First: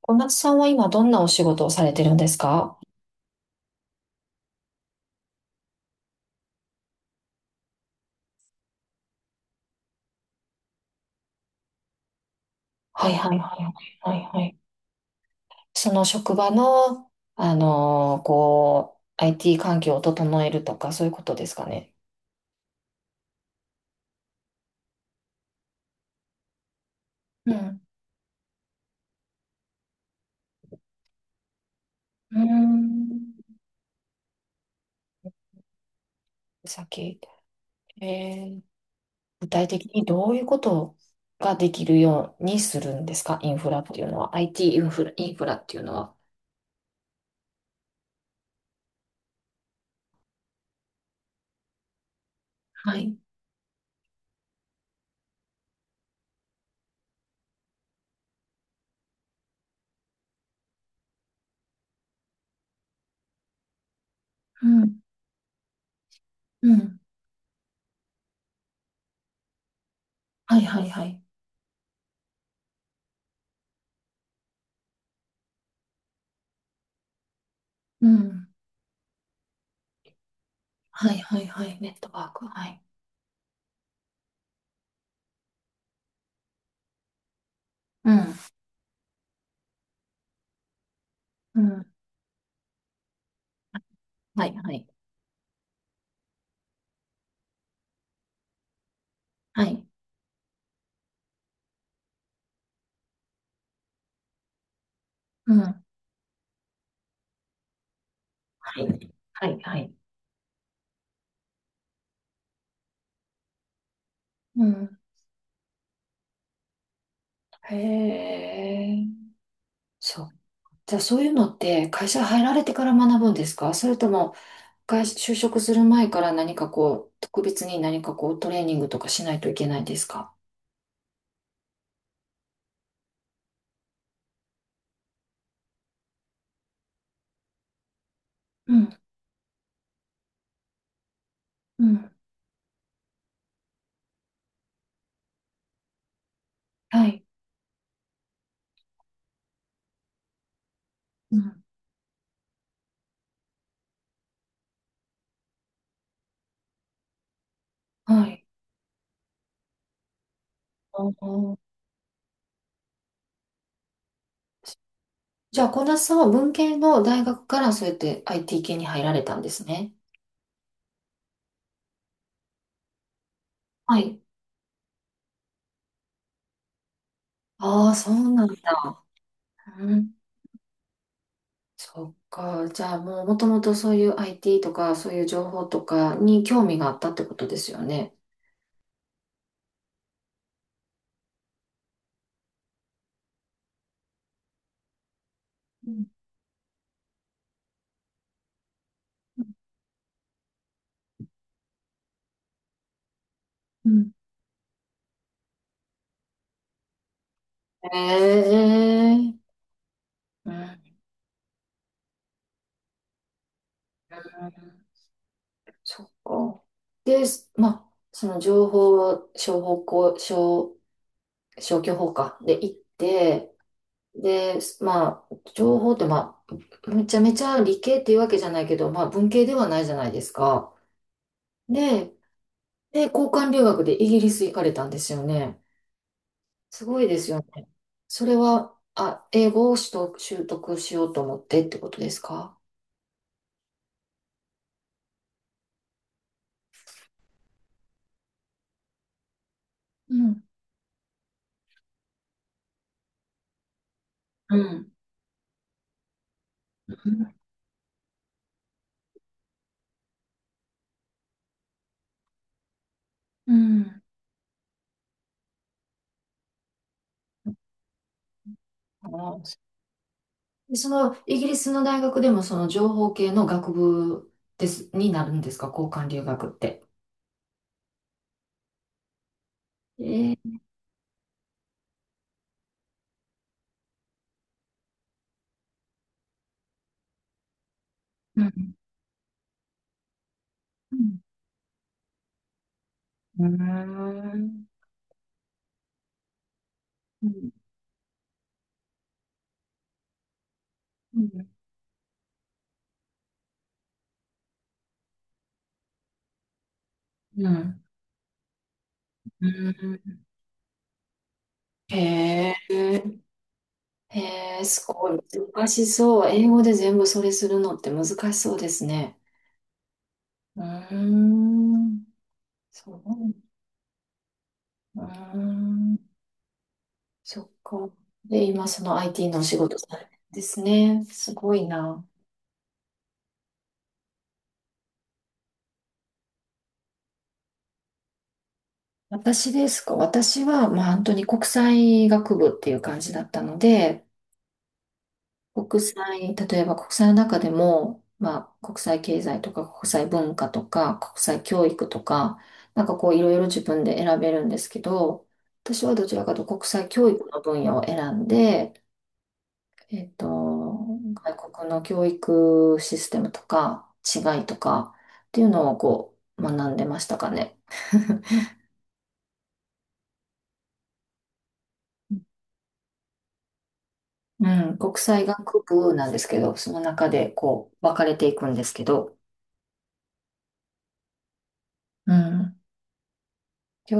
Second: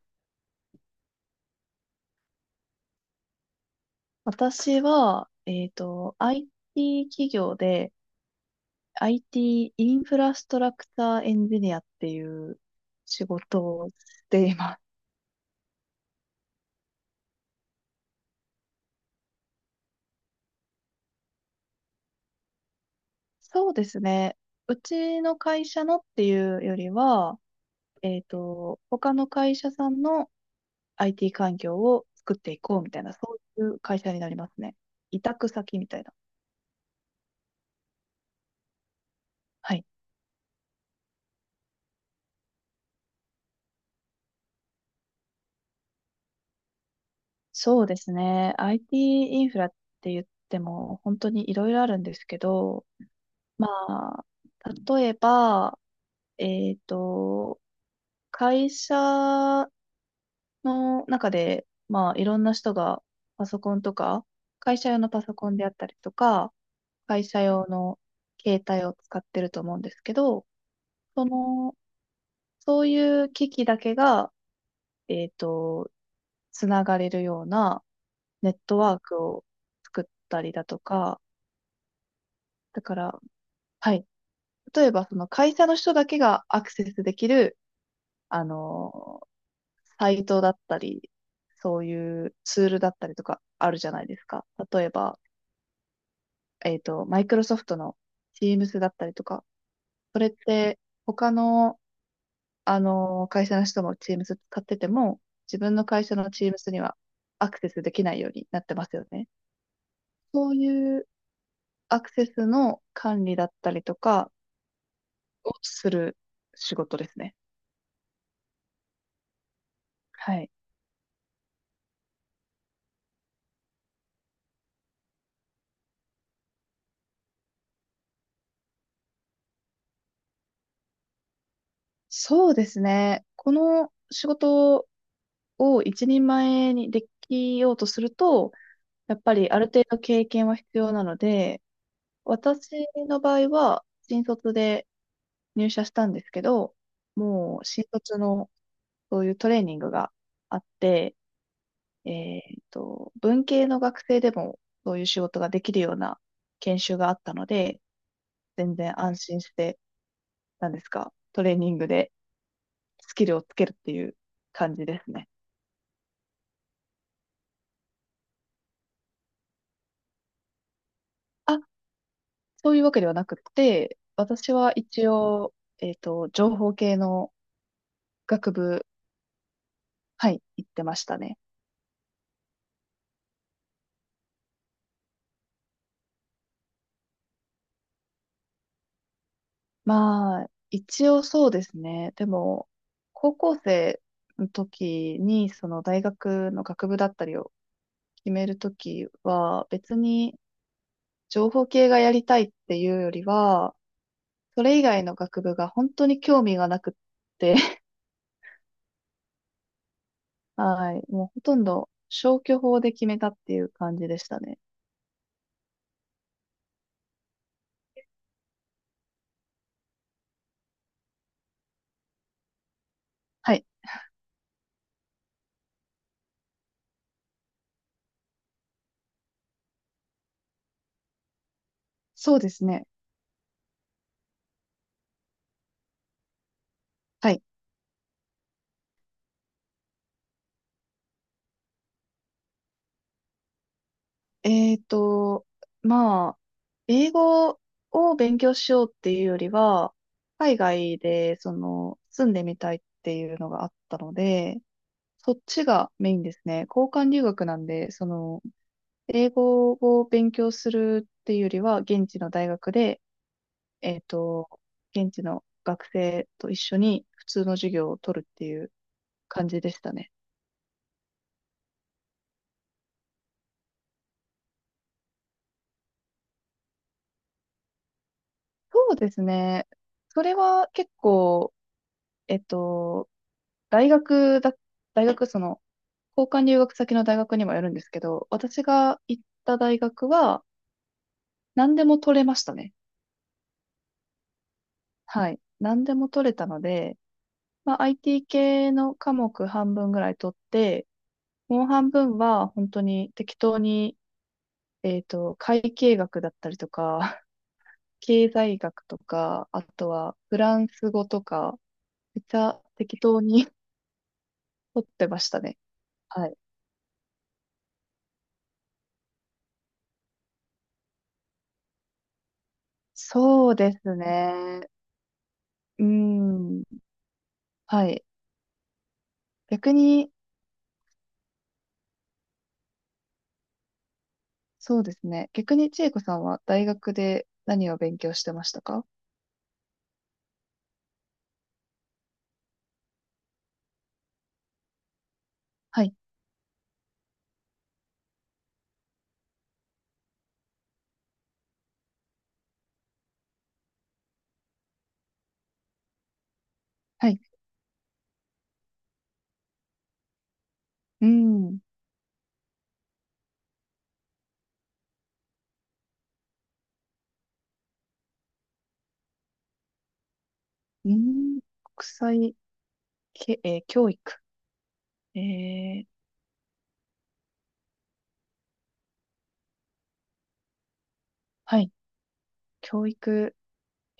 小夏さんは今どんなお仕事をされてるんですか？私は、IT 企業で IT イティーインフラストラクターエンジニアっていうはい仕はいは事いをしはいはいてはいい。ます。その職場の、IT 環境を整えるとか、そういうことですかね。そうですね。うちの会社のっていうよりは、うん。他の会社さんの IT 環境をう作っーていこうみたいな、そん。ういう会社になりますね。委託先みたいな。さっき、えー具体はい。的にどういうことができるようにするんですかインフラっていうのは？IT イティーインフラ、インフラっていうのは？そうですね。IT イティーインフラって言っても本当にいろいろあるんですけど、はい。まあ、例えば、えっと、会社の中で、まあ、いろんな人がパソコンとか、う会社ん。用のパソコンであったりとか、うん。会社用の携帯を使ってると思うんですけど、はいはいはい。その、そういう機器だけが、えっと、つながれるようなうん。ネットワークを作ったりだとはいか、はいはい。ネットワーク。はい。だから、はい。例えば、その会社の人だけがアクセスできるうん。あの、サイトだったり、うそうん。いうツールだったりとかあるじゃないですはか。いは例い。えば、マイクロソフトの Teams だったりとか、はい。それって他の、会社の人も Teams 使ってても、う自ん。分はの会社の Teams にはアクセスできないようになってますよい。ね。はい、はい。そういうアクセスの管理だったりとかうん。をする仕事ですね。へえ。そう。はい。じゃあそういうのって会社入られてから学ぶんですかそれとも会社、就職する前から何かこう、特別に何かこうトレーニングとかしないといけないですか？そうですね。この仕事を一人前にできようとすると、うん。やっぱりある程度経験は必要なので、うん。私の場合は新卒で入社したんですけど、はい。もう新卒のそういうトレーニングがあって、うん。えっ文系の学生でもそういう仕事ができるような研修があったので、はい。全然安心して、なんですあか、トレー。ーニングでスキルをつけるっていう感じですね。じゃあ、小田さんは文系の大学からそうやって IT 系に入られたんですね。あ、そういうわけではなくはて、い。私は一応、情報系のああ、そうなん学部、だ。うん。はい、行ってましたね。そっか。じゃあもうもともとそういう IT とかそういう情報とかに興味があったってことですよね。まあ、一応そうですね。でも、高校生の時に、そのう大ん学の学部だったりを決めるときは、別に情報系がやりたいっていうよりは、うんそれ以外の学部が本当に興味がなくって、へえ。うん。はい、もうほとんど消去法で決めたっていう感じでしたね。そっか。で、まあ、その情報商法校、商、消去法か。で行って、はい、で、まあ、情報ってまあ、めちゃめちゃ理系っていうわけじゃないけど、まあ文系ではないじゃないですか。で、そうですね。交換留学でイギリス行かれたんですよね。すごいですはよいね。それは、あ、英語を取得、習得しようと思ってってことですか？えーと、まあ、英語を勉強しようっていうよりは、うん。海外で、住んでみたいっていうのがあったのうで、ん。そっちがメインですね。交換留学なんで、英語を勉強するっていうよりは、現地の大学で、うえーんと、現地の学生と一緒に普通の授業を取るっていうあ。感じでしたね。でその、イギリスの大学でもその情報系の学部です、になるんですか交換留学って？そうですね。そえれー、は結構、えっと、大学だ、大学、交換留学先の大学にもよるんですけど、う私んが行った大学は、うん何でも取れましたね。うん。はい。何でも取れたので、うんまあ、IT 系の科目半分ぐらい取って、うんもう半分は本当に適当に、会計学だったりとか、うん。経済学とうか、あとはんフランス語とか、めっちへゃ適え、当に へえ、取すってごい。ましたね。難しそはう。い。英語で全部それするのって難しそうですね。うーん。そう。そうですね。うーうーん。ん。そっはか。い。で、今その IT のお仕逆事されてに、るんですね。すごいな。そうですね。逆に千恵子さんは大学で何を勉強してましたか？私ですか？私は、まあ本当に国際学部っていう感じだったので、国はい、際、例えば国際の中でも、まあ国際経済とか国際文化とか国際教育とか、なんかこういろいろ自分で選べるんですけど、私はどちらかというと国際教はい。育の分野を選んで、えっと、う外ん、国の教育システムとか違いとかっていうのをこう学んでましたかね。うん、国際け、えー教育。うん、国え際学部ー、なんですけど、その中でこう分かれていくんですけど、はい、うん、教育。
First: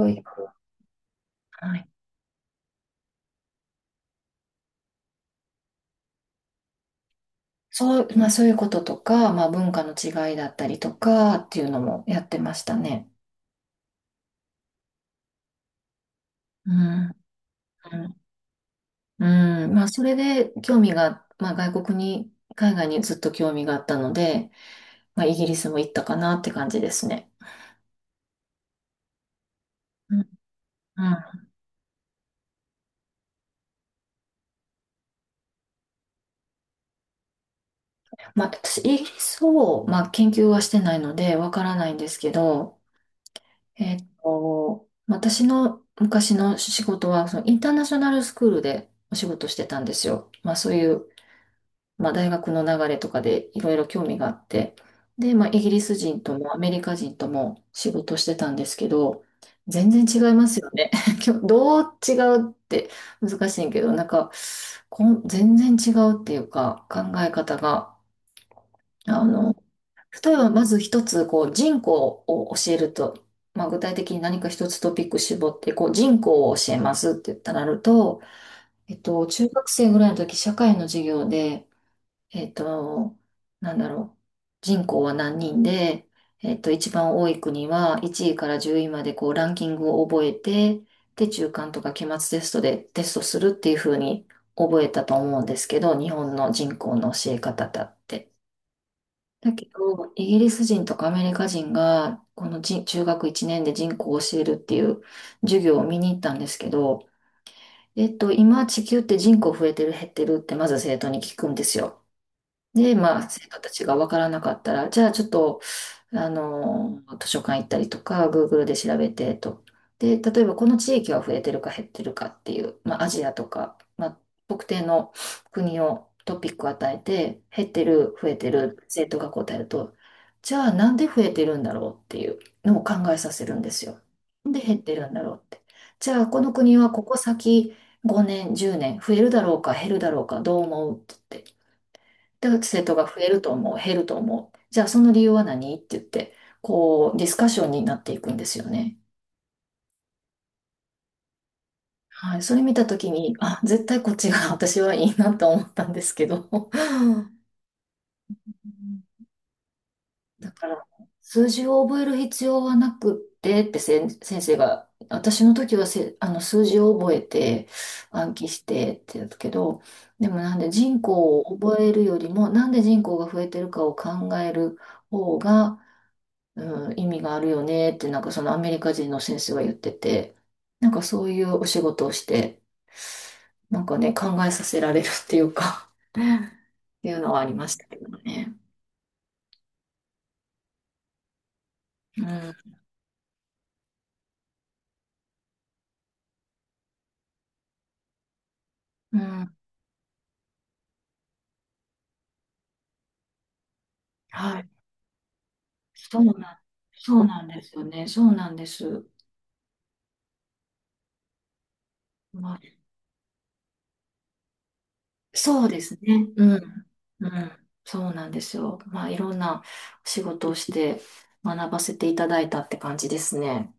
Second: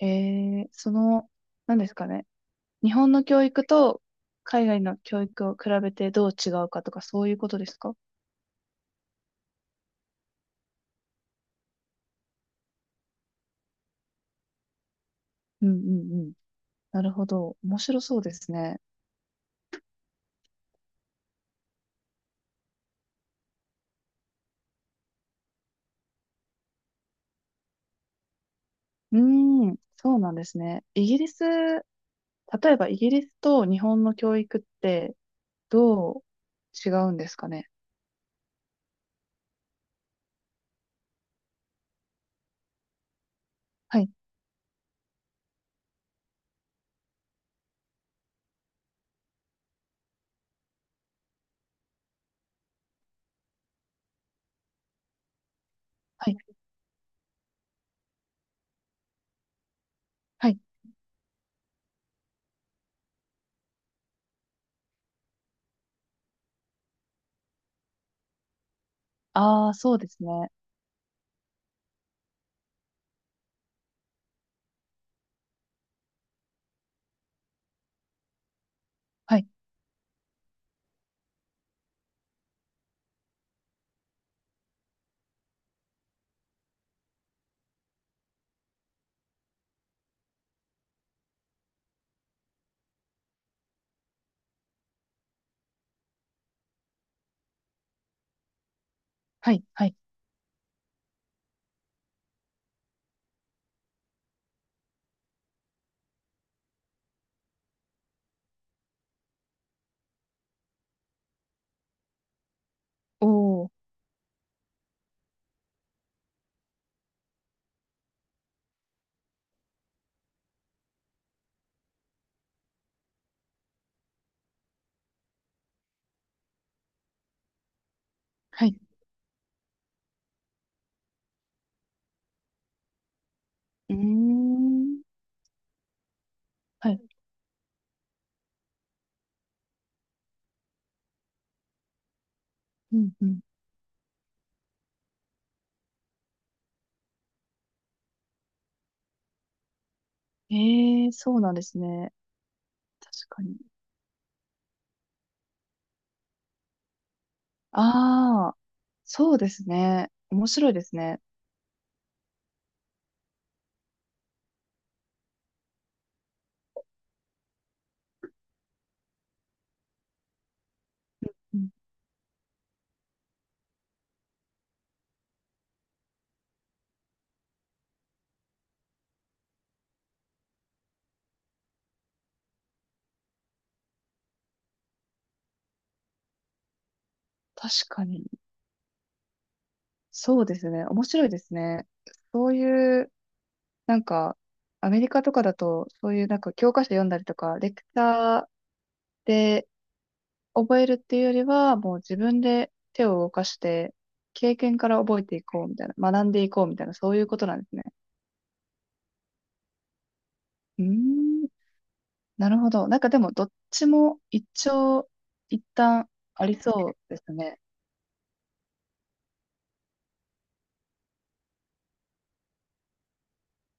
え育、ー、その、は何でい。すかね。日本の教育と海外の教育を比べてどう違うかとか、そういうことですか？そう、まあそういうこととか、まあ文化の違いだったりとかっていうのもやってましたね。うん、うん、うん。うなん、るほど。面う白そん、うですね。うんまあそれで興味が、まあ外国に、海外にずっと興味があったので、まあ、イギリスも行ったかなって感じですね。うーん、うそん。ううん。なんですね。イまギリあ、ス、例えばイギリスと日本の教育って、どう違うんですかね。私、イギリスを、まあ、研究はしてないので、わからないんですけど、はい、私の昔の仕事は、そのインターナショナルスクールでお仕事してたんですよ。まあ、そういうまあ、大学の流れとかでいろいろ興味があって、で、まあ、イギリス人はとい、もアメリカ人とも仕事してたんですけど、全然違いまはすい。よね。どう違うって難しいけど、なんか、全然違うっていうか、考え方が、あの、ああ、そうです例えね。ばまず一つ、こう、人口を教えると、まあ、具体的に何か一つトピック絞って、こう、人口を教えますって言ったらなると、はい、中学生ぐらいの時、社会の授業で、えっと、なんだろう。人口は何人で、一番多い国は1位から10位までこうランキングを覚えて、で、中間とか期末テストでテストするっていう風に覚えたと思うんですけど、日本の人口の教え方だって。だはい、けはい。ど、イギリス人とかアメリカ人が、この人中学1年で人口を教えるっていう授業を見に行ったんですけど、今地球って人口増えてる減ってるってまず生徒に聞くんですよ。で、まおあ、生徒ー、たちが分からなかったら、じゃあちょっと、あの、図書館行ったりとか、Google で調べてと。で、例えばこの地域は増えてるか減ってるかっていう、まあ、アジアとか、まあ、特定の国をトピックを与えて、減ってる、増えてはい。る、生徒が答えると、じゃあなんで増えてるんだろうっていうのを考えさせるんですうーよ。なんで、減ってん、るんだろうって。じゃあこの国ははい、ここ先5年、10年増えるだろうか減るだろうかどう思うって言って。で、生徒うがん、増うえん。ると思う、減ると思う。じゃあその理由は何って言って、こう、ディスカッションになっていくんですよね。ええー、そうなんですね。はい。それ見たとき確に、かに。あ、絶対こっちが私はいいなと思ったんですけど。うん。ああ、そうですね。面だか白いでら、すね。数字を覚える必要はなくってって先生が、私の時はあの数字を覚えて暗記してって言たけど、でもなんで人口をうん、覚えるよりも、なんで人口が増えてるかを考える方が、うん、意味があるよねってなんかそのアメリカ人の先生は言ってて、なんかそういうお仕事をして、なんかね、考えさせられるっていうかっていうのはありま確したけかどに。ね。そうですね。面白いですね。うそん、ういう、なんか、アメリカとかだと、そういうなんか教科書読んだりとか、レクチャーうん、で覚えるっていうよりは、もう自分で手を動かして、経はい。験から覚えていこうみたいな、そう学なんでいん、こうみたいな、そうそいううこなんとなでんですすよね。ね。そうなんです。うーん、なまるあ、ほど。なんかでも、どっちも一長一そうです短ね。うありん。そうでうすね。ん。そうなんですよ。まあ、いろんなお仕事をして学ばせていただいたって感じですね。